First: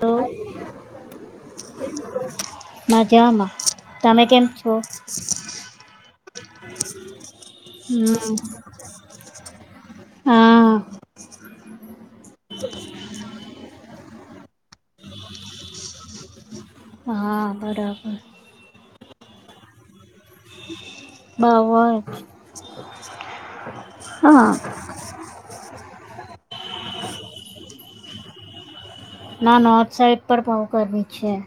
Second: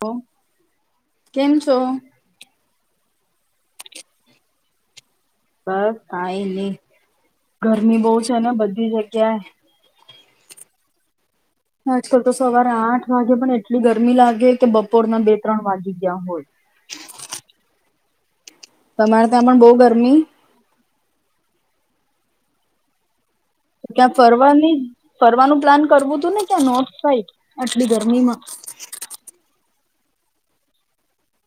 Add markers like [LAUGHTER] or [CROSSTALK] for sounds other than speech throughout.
તો કેમ છો? હ [UNINTELLIGIBLE] જામાં તમે કેમ છો? બસ કઈ નહી ગરમી બહુ છે હમ, ને બધી જગ્યાએ હા આજકાલ તો સવારે આઠ વાગે પણ એટલી ગરમી લાગે કે બપોરના બે ત્રણ વાગી ગયા હોય. હ. તમારે ત્યાં પણ બહુ ગરમી બાહુ અ જ ક્યાં હા ફરવાની, ફરવાનું પ્લાન કરવું હતું ને, ત્યાં નોર્થ સાઈડ આટલી ગરમીમાં ના ના, નોર્થ સાઈડ પર બહુ ગર્મી છે.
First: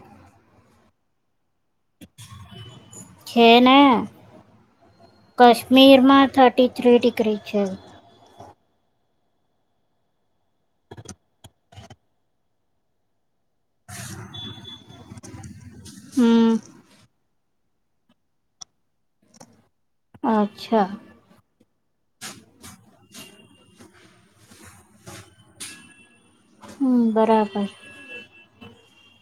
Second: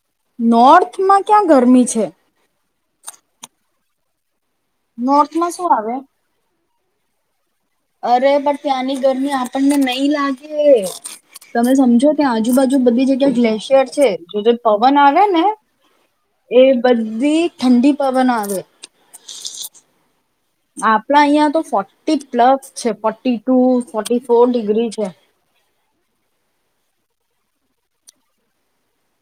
નોર્થમાં ક્યાં ગરમી છે? છેને. નોર્થમાં શું આવે? કશ્મીર માં થર્ટી. [INAUDIBLE] અરે પણ, ત્યાંની ગરમી આપણને નહી લાગે. તમે સમજો. ત્યાં આજુબાજુ બધી જગ્યા ગ્લેશિયર છે, જે પવન આવે ને હમ એ બધી ઠંડી પવન આવે. અચ્છા આપણા અહીંયા તો. છે forty two, forty four degree છે. હમ! બરાબર.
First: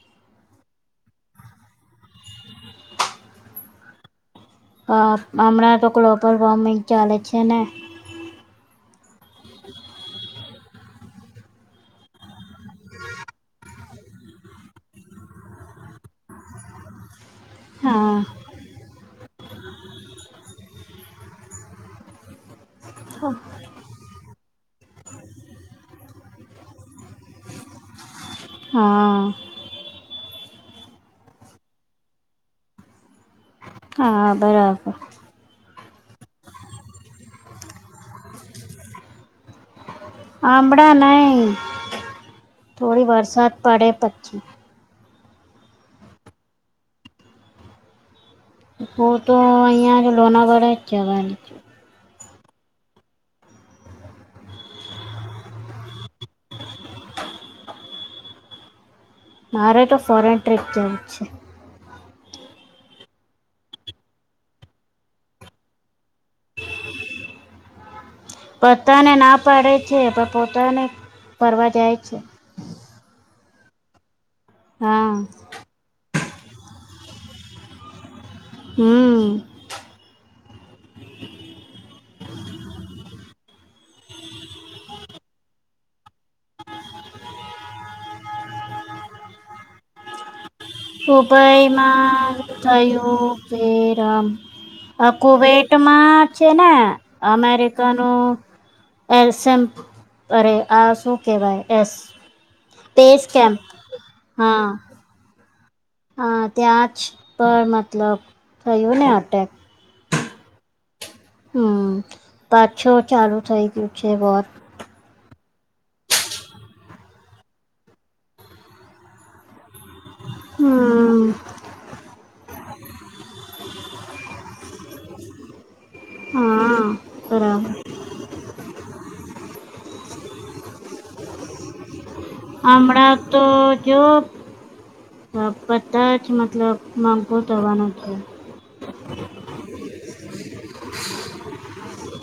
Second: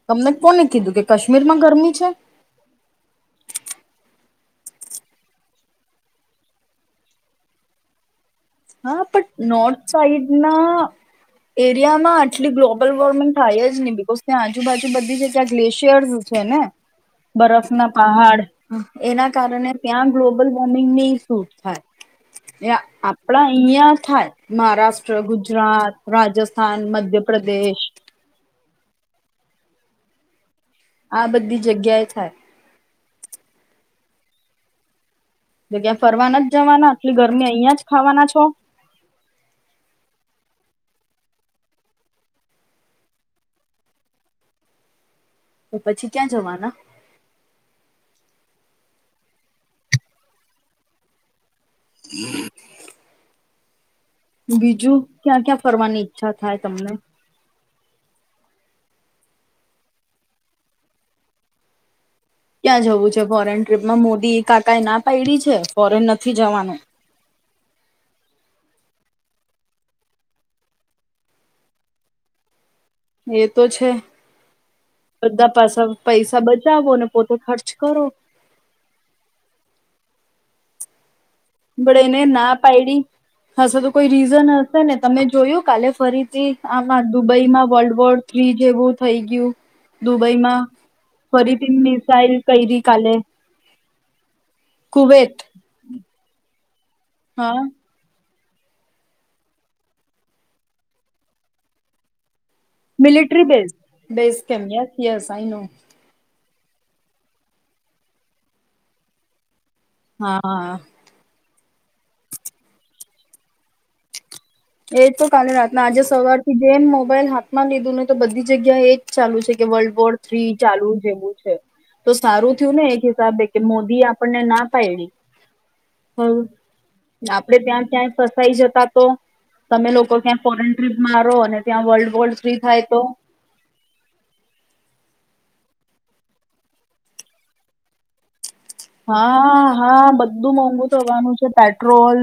તમને કોને કીધું કે, કશ્મીરમાં ગરમી છે. હા, હમણાં તો ગ્લોબલ વોર્મિંગ ચાલે છે ને. હા પણ, નોર્થ સાઈડ ના એરિયામાં આટલી ગ્લોબલ વોર્મિંગ થાય જ નહી. બિકૉઝ ત્યાં આજુબાજુ બધી જગ્યા ગ્લેશિયર્સ છે ને, બરફના પહાડ. હા એના કારણે ત્યાં ગ્લોબલ વોર્મિંગ નહી સૂટ થાય. આપણા અહીંયા થાય. મહારાષ્ટ્ર, ગુજરાત, રાજસ્થાન, મધ્યપ્રદેશ. હા આ બધી જગ્યાએય થાય. હા! બરાબર. તો ત્યાં ફરવાના નથ જવાના, એટલી ગરમી અહીંયા જ ખાવાના છો. આંબળા નઈ, થોડી વરસાદ પડે પછી. તો પછી, ક્યાં જવાના? તો તો અહિયાં જ લોનાવલા જ જવાના. [INAUDIBLE] બીજું, ક્યાં ક્યાં ફરવાની ઈચ્છા થાય, તમને? મારે તો ફોરેન ટ્રીપ જવું છે. ક્યાં જવું છે ફોરેન ટ્રીપમાં? મોદી કાકાએય ના પાડી છે. ફોરેન નથી જવાનું. બધાને ના પાડે છે. પણ પોતાને ફરવા જાય છે. એ તો છે. હા [UNINTELLIGIBLE] પૈસા બચાવો ને, પોતે ખર્ચ કરો. હમ! પણ એણે ના પાયડી હશે તો કોઈ રીઝન હશે ને. તમે જોયું કાલે ફરીથી આમાં દુબઈમાં વર્લ્ડ વોર થ્રી જેવું થઈ ગયું, દુબઈમાં. [UNINTELLIGIBLE] ફરીથી મિસાઇલ કયરી કાલે [UNINTELLIGIBLE] કુવેટ માં છે ને, અમેરિકાનું. એસમ. અરે, આ શું કહેવાય? એસ space military camp base base હા કેમ્પ? Yes I know. હા, ત્યાં જ પર મતલબ થયું ને એટેક. હા હા! હમ, પાછો ચાલુ થઈ ગયું છે, વોર. એ તો કાલે રાતના, આજે સવારથી જેમ મોબાઈલ હાથમાં લીધું ને, તો બધી જગ્યા એજ ચાલુ છે કે, વર્લ્ડ વોર. થ્રી ચાલુ હમ જેવું છે. તો સારું થયું ને, એક હિસાબે કે મોદી આપણને ના પાયડી. હ હા આપણે બરાબર ત્યાં ત્યાંય ફસાઈ જતા તો. તમે લોકો ક્યાં ફોરેન ટ્રીપ મારો, અને ત્યાં વર્લ્ડ વોર. થ્રી થાય હમણા તો જો. બધાજ મતલબ મન [UNINTELLIGIBLE] ધોવાના છે. હા હા હા બ બધું મોંઘું થવાનું છે પેટ્રોલ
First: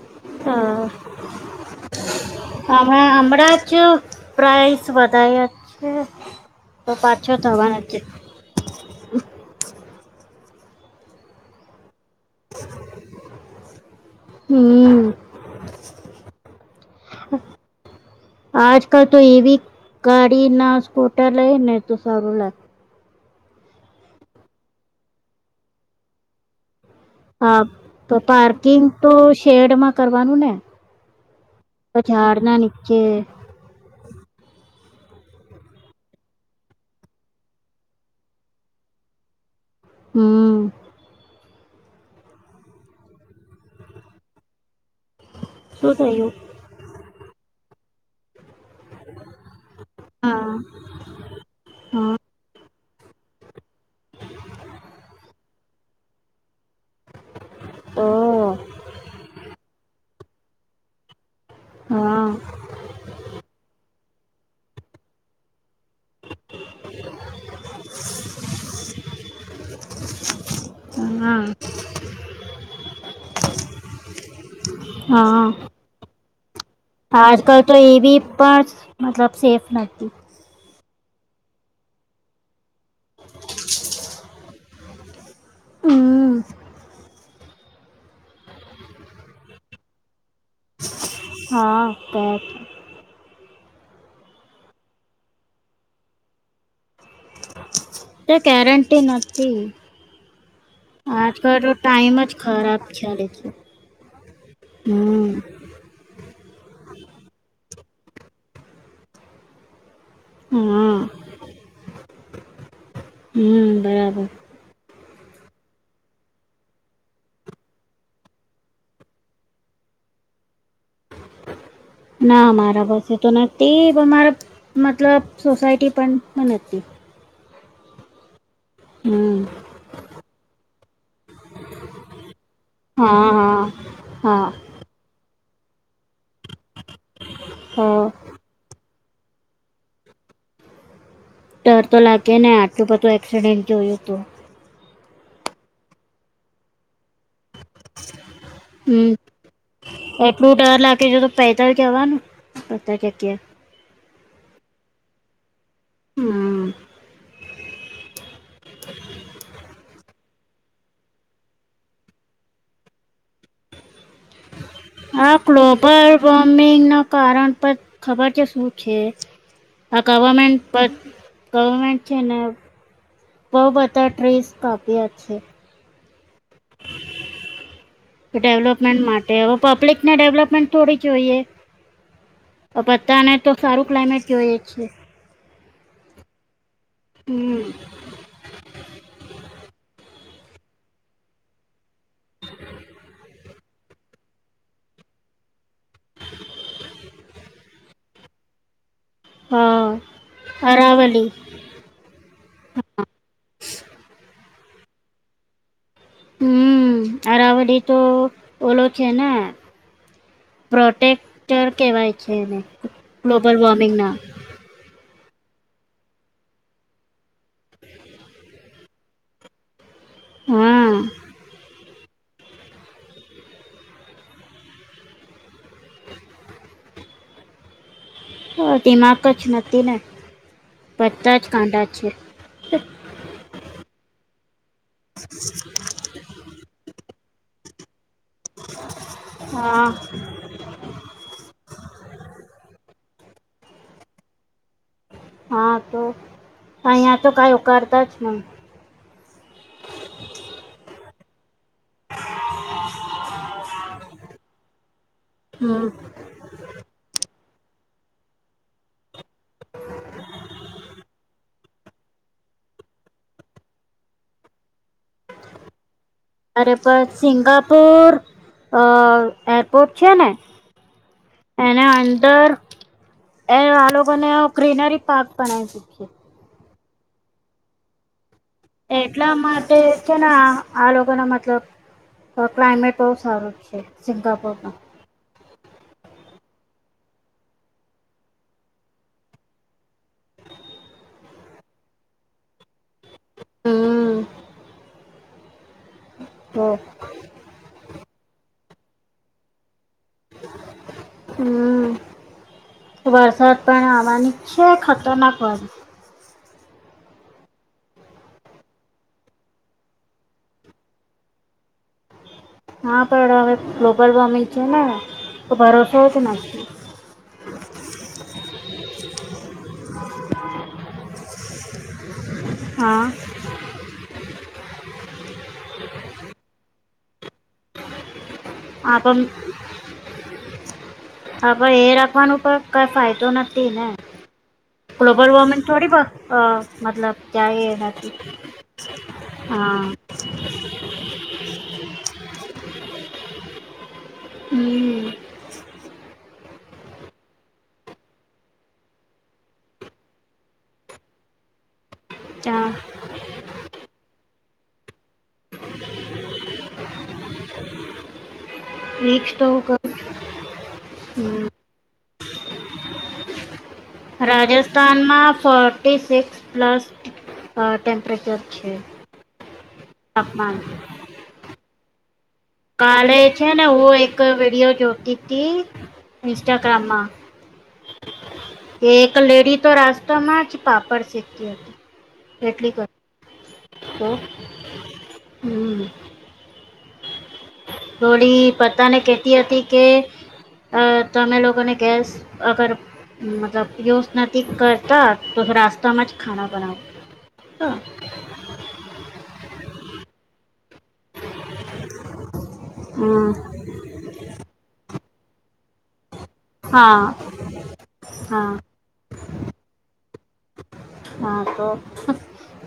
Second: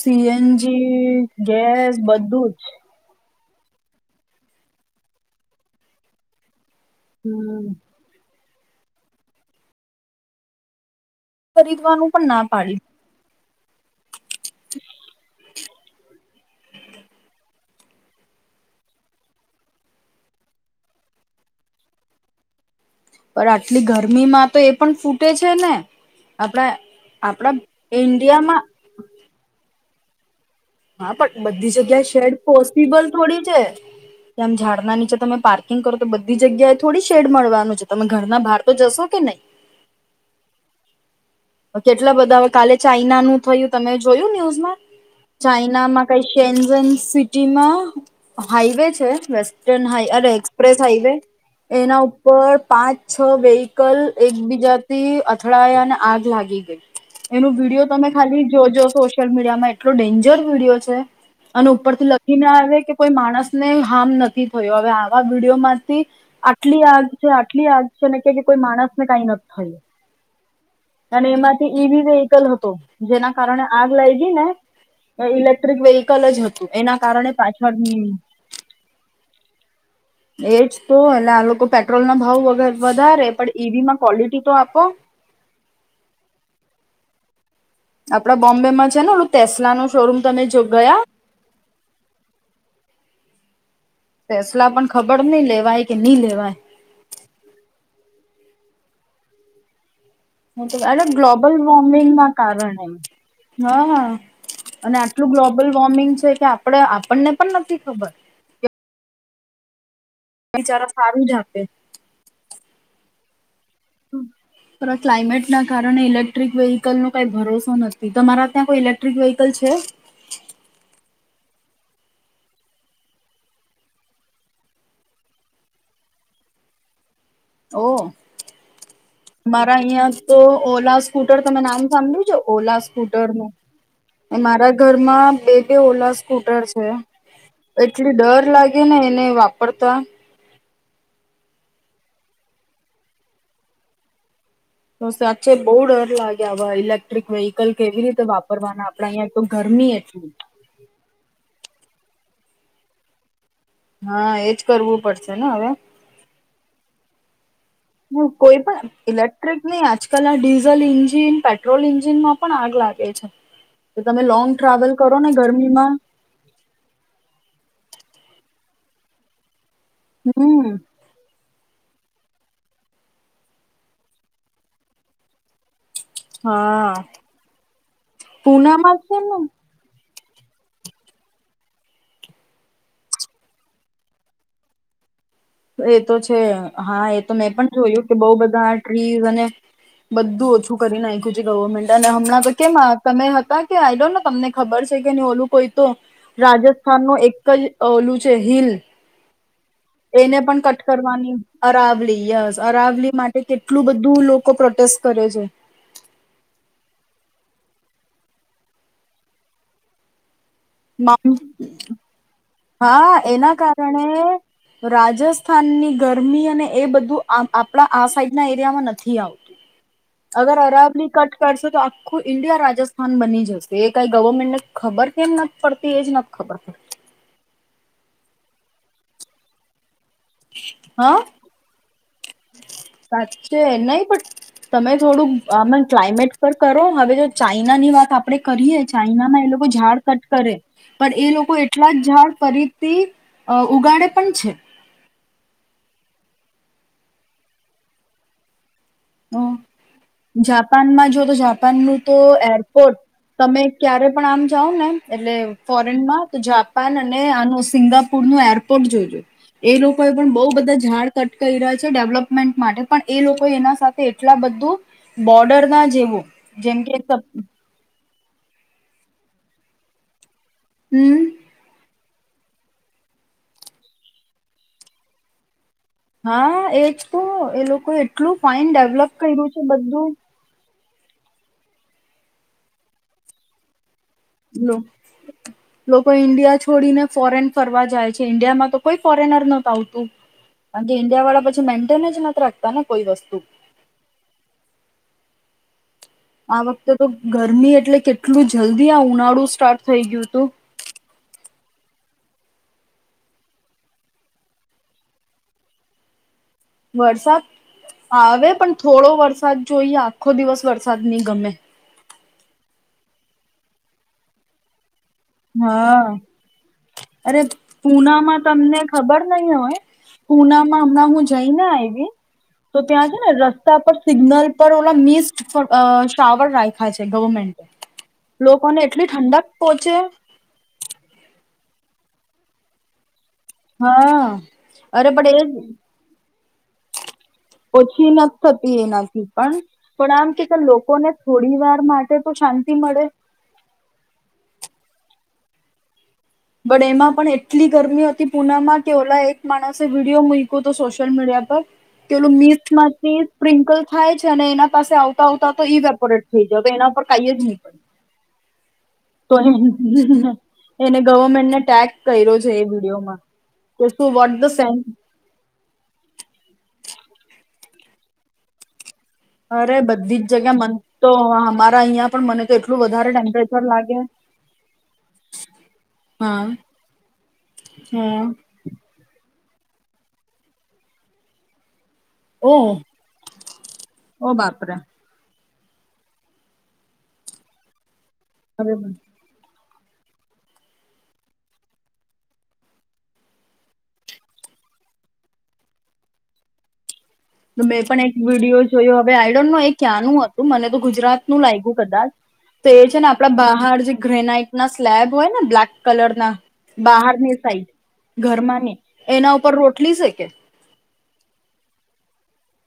સી એન હા જી ગેસ બધું જ. હમણાં હમણાં જ પ્રાઇસ વધાર્યા છે. તો પાછો હમ થવાનોજ છે. [INAUDIBLE] ખરીદવાનું પણ ના પાડી. હમ્મ. [INAUDIBLE] આજકાલ તો એવી ગાડી ના સ્પોટા લય ને તો સારું લાગે. પણ આટલી ગરમીમાં તો એ પણ ફૂટે છે ને આપણા આપણા હા ઈન્ડિયામાં પાર્કિંગ તો શેડમાં કરવાનું ને. હા પણ બધી તો જગ્યા શેડ ઝાડના નીચે પોસિબલ થોડી છે કેમ ઝાડ ના નીચે તમે પાર્કિંગ કરો તો બધી જગ્યાએ થોડી શેડ મળવાનું છે તમે ઘરના બહાર તો જશો કે નહીં. હમ્મ. કેટલા બધા કાલે ચાઈના નું થયું તમે જોયું ન્યુઝમાં. શું ચાઈનામાં કઈ થયું શેનઝન સિટીમાં. અ હ. હાઈવે છે વેસ્ટર્ન હા અરે ઓહ એક્સપ્રેસ હાઈવે એના હા ઉપર પાંચ છ વેહકલ એકબીજાથી અથડાયા અને આગ લાગી ગઈ. એનો વિડીયો તમે ખાલી જોજો સોશિયલ મીડિયા માં એટલો ડેન્જ જો [UNINTELLIGIBLE] વિડીયો છે. અને ઉપર થી લખી ના હા આવે કે કોઈ માણસ ને હાર્મ નથી થયું હવે આવા વિડીયોમાંથી આટલી આગ છે આટલી આગ છે ને કે કોઈ માણસને કઈ નથી થયું. અને એમાંથી ઈવી વ્હીકલ હતો જેના કારણે આગ લાઈ ગી ને હા ઈલેક્ટ્રીક વ્હીકલ જ હ આજકાલ તો ઈવી પણ મતલબ સેફ નથી. એજ તો એ આ લોકો પેટ્રોલ ના ભાવ વગર વધારે પણ ઈવી માં. કવોલટી તો આપો. હમ્મ. આપણા બોમ્બે માં છે ને ઓલું ટેસ્લાનું શોરૂમ તમે જો ગયા? હા તે ફેસલા પણ ખબર નહીં લેવાય કે નઈ લેવાય. તો ગેરંટી નથી. હા તો આલાં ગ્લોબલ આજકાલ તો વોર્મિંગ ટાઈમ ના જ કારણે ખરાબ હું ચાલે છે નહ અને આટલું હમ ગ્લોબલ વોર્મિંગ છે કે આપ આપણો આપણને પણ નથી ખબર. બેચારા હા સારું જ આપે. હમ્મ. બરાબર. પર આ ક્લાઇમેટના કારણે ઈલેક્ટ્રિક વ્હીકલનો કાંઈ ભરોસો નથી. તમારા ત્યાં કોઈ ઇલેક્ટ્રિક વ્હીકલ છે? ના મારા પાસે તો નથી પણ મારા મતલબ સોસાયટી પણ નથી. ઓહ. હમ મારા અહિયાં તો ઓલા સ્કૂટર તમે નામ સાંભળ્યું છે? ઓલા સ્કૂટર નું. હા હા એ હા મારા ઘરમાં બે-બે ઓલા સ્કૂટર છે. હ એટલી ડર લાગે ને. ને વાપરતા. ડર તો લાગે ને આટલું બધું એક્સિડેન્ટ જોયું તું. તો સાચે બહુ ડર લાગે આવા ઈલેક્ટ્રિક વ્હીકલ કલ કેવી રીતે વાપરવાના આપણા હમ અહિયાં તો ગરમી એટલી. એટલું પતા કે ક્યાં. હા એજ કરવું પડશે ને હવે. હમ્મ. હું કોઈ પણ ઇલેક્ટ્રિક નહીં, આજકાલ આ ડીઝલ ઇન્જિન પેટ્રોલ ઇન્જિનમાં પણ આગ લાગે છે. તો તમે લોંગ ટ્રાવેલ કરો ને આ ગરમીમાં ક્લોબલ વારર્મિંગના કારણ પર ખબર કે શું છે? આ ગવર્મેન્ટ હમ પર ગવર્મેન્ટ છેને બહું બધા ટ્રીસ્ક આપ્યા છે. હા, પુનામાં છેને? ને ડેવલપમેન્ટ થોડી જોઈએ, બધાને તો સારું ક્લાઇમેટ જોઈએ છીએ. એ તો છે. હા એ તો મેં પણ જોયું કે બહું બધા ટ્રીઝ અને બધું ઓછું કરી નાખ્યું છે ગવર્મેન્ટએ. હમણાં તો કેમ તમે હતા કે, આઈ ડોન્ટ નો. તમને ખબર છે કે ઓલું કોઈ તો રાજસ્થાન નો એક કઈ ઓલું છે હિલ હા. એને પણ કટ અરાવલી કરવાની, અરાવલી યસ અરાવલી માટે કેટલું બધું લોકો કો પ્રોટેસ્ટ કરે છે. હમ. અરાવલી તો ઓલો છે ને? પ્રોટેક્ટર કહેવાય છે એને હા એના ગ્લોબલ વોર્મિંગના કારણે રાજસ્ ફન ની ગરમી અને એ બધું આપણા આ સાઈડ ના એરિયામાં નથ નથી આવતું. અગર હા આરાબની કટ કરશો તો આ આખું ઈન્ડિયા રાજસ્થાન બની જશે, એ કાઈ ગવર્મેન્ટને ખબર કેમ નથ પડતી એજ નથ ખબર. હા દિમાગ જ નથી ને. હા બધા જ કાંડા છે સાચું, એ નહી પણ તમે થોડું આમર ક્લાયમેટ પર કરો હવે જો ચાઈના ની વાત આપ આપણે કરીએ ચાઈનામાં એ લોકો હા ઝાડ કટ કરે પણ એ લોકો એટલા જ ઝાડ ફરીથી અહ ઉગાડે પણ છે. હા તો અહીયા તો કઈ ઉકારતા જ નહિ. અ, જાપાનમાં તો જો ઝા જાપાન ન તો એરપોર્ટ તમે ક્યારે પણ આમ જાવ ને એટલે હમ. ફોરેનમાં તો જાપાન અને આનું સિંગાપુર નું એરપોર્ટ જોજો. એ લોકો એ પણ બઉ બધા ઝાડ કટ કયરા છે ડેવલપમેન્ટ માટે પણ એ લોકો એના સાથ એટલા બધું બોર્ડર ના જેવું અરે જેમ કે પણ સપ- સિંગાપુર અહ એરપોર્ટ છે ને? હમ એના અન ડર એ આ લોકોને ગ્રીનરી પાર્ક બનાય છે. હા, એજ. શું, એ લોકો એ એટલું, ફાઈન ડેવલપ એટલા કર્યું છે માટે બધું. છે ને આ આ લોકો ના, મતલબ ક્લાઇમેટ બહુ સારું છે. લો, સિંગાપોરમાં લોકો ઇન્ડિયા જ છોડીને ફોરેન ફરવા જાય છે. ઈન્ડિયામાં તો કોઈ ફોરેનર નથ, આવતું કાર કે ઈન્ડિયા વાળા પછી મેન્ટેન જ નથી રાખતા ને. કોઈ વસ્તુ. હમ આ વખતે તો ગરમી એટલે કેટ એટલું, જલ્દી આ ઉનાળું સ્ટાર્ટ થઈ ગયું હતું હમ્મ. વરસાદ પણ આવા નીચ ખતરનાક વા વરસાદ આવે પણ થોડો વરસાદ જોઈએ આખો દિવસ વરસાદ ની ગમે. હા પણ હવે ગ્લોબલ વોર્મિંગ છે ને. તો ભરોસો હા, જ નથી અરે પુનામાં તમને ખબર નહી હોય, પુનામાં હમણાં હું જઈને આઈવી તો હા ત્યાં છે ને રસ્તા પર સિગ્નલ ઉપર ઓલા મિ શાવર રાખાય છે, ગવર્મેન્ટએ. લોકોને એટલી ઠંડક પોહોંચે હા, પણ એ રાખવાનું પણ કઈ ફાયદો નથી. ને હા, અરે ગ્લોબલ પણ એ વોર્મિંગ થોડી બ- અ, મતલબ ત્યાં એ ઓછી નથી થતી એનાથી, પણ હા પણ આમ કે લોકોને થોડી વાર માટે તો શાંતિ મળે. હમ્મ. બટ એમાં પણ એટલી ગરમી હતી પુનામાં કે ઓલા એક માણસે વિડીયો મૂક હતું સોશિયલ મીડિયા પર. પેલું મીસ ત્યાં માંથી સ્પ્રિન્કલ થાયજ અને એના પાસે આવતા આવતા તો ઈ વેપોરેટ થઈ જ એના પર કઈ જ નહી પડ. વીક તો ક- તો એને મેંટ ને ટટેક્સ. કર્યો છે એ વિડીયોમાં. કે શું વોટ ધ સેન્સ રાજસ્થાનમાં ફોર્ટી સિક્સ પ્લસ અ ટેમ્પરેચર છે. અરે બધીજ તાપમાન જગ્યા મન તો અ અહીંયા. કાલે છે ને હું એક વિડીયો જોતી હતી, હા ઇન્સ્ટાગ્રામમાં હા એક લેડી તો રાસ્તા માં જ પાપડ શેકતી હતી. ઓ એટલી ઓ બાપરે. હમ્મ. ડોળી અરે પતાને કેતી હતી કે અહ તમે લોકોને ગેસ અગર મતલબ યુઝ નથી કરતા, તો રાસ્તામાં જ ખાના બનાવ. બે પણ એક વિડીયો જોયો હવે આઈ ડોન્ટ નો એ ક્યાંનું હતું, મને તો ગુજરાત નું લાગ્યું કદાચ. તો એ છે ને હમ આપણા બહાર જે ગ્રેનાઈટના સ્લેબ હોય ને બ્લેક કલર ના હા બહારની સાઈડ, હા ઘરમાંની, એના ઉપર રોટલી સેકે. હા, તો.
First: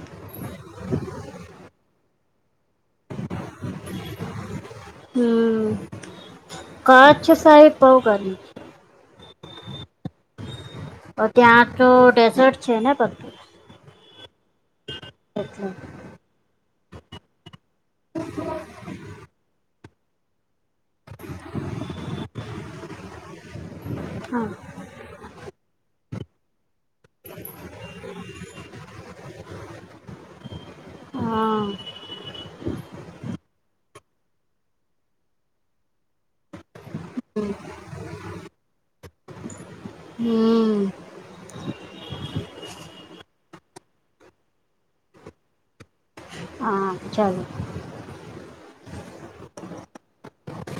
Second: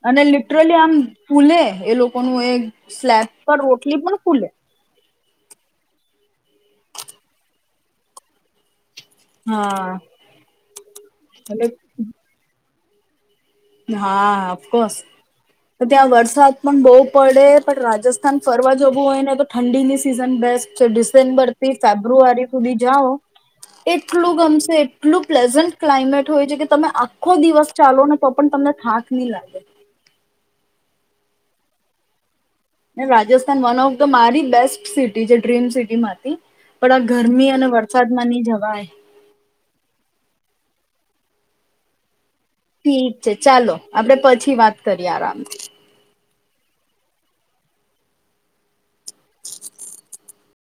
અને લિટરલી આમ ફૂલે એ લોકો એ સ્લેબ પર રોટલી પણ ફુલે. હમ્મ, કાછ સાહેબ [UNINTELLIGIBLE] હા. ત્યાં આઠસો એટલે ત્રેસઠ છેને પર. હા બસ. તો ત્યાં વરસાદ પણ બહુ પડે પણ રાજસ્થાન ફરવા જવું હોય ને તો ઠંડીની સી સીઝન બેસ્ટ ડિસેમ્બર થી ફેબ્રુઆરી સુધી જાઓ એટલું હા ગમશે એટલું પ્લેઝન્ટ ક્લાઇમેટ હોય છે કે તમે આખો દિવસ ચાલો ને તમને થાક નહી લાગે હા ને રાજસ્થાન વન ઓફ ધ મારી બેસ્ટ સિટી છે ડ્રીમ સિટી માંથી પણ આ ગરમી અને વરસાદમાં નહી જવાય હમ ઠીક છે ચાલો આપડે પછી વાત કરીએ આરામથી હા ચાલો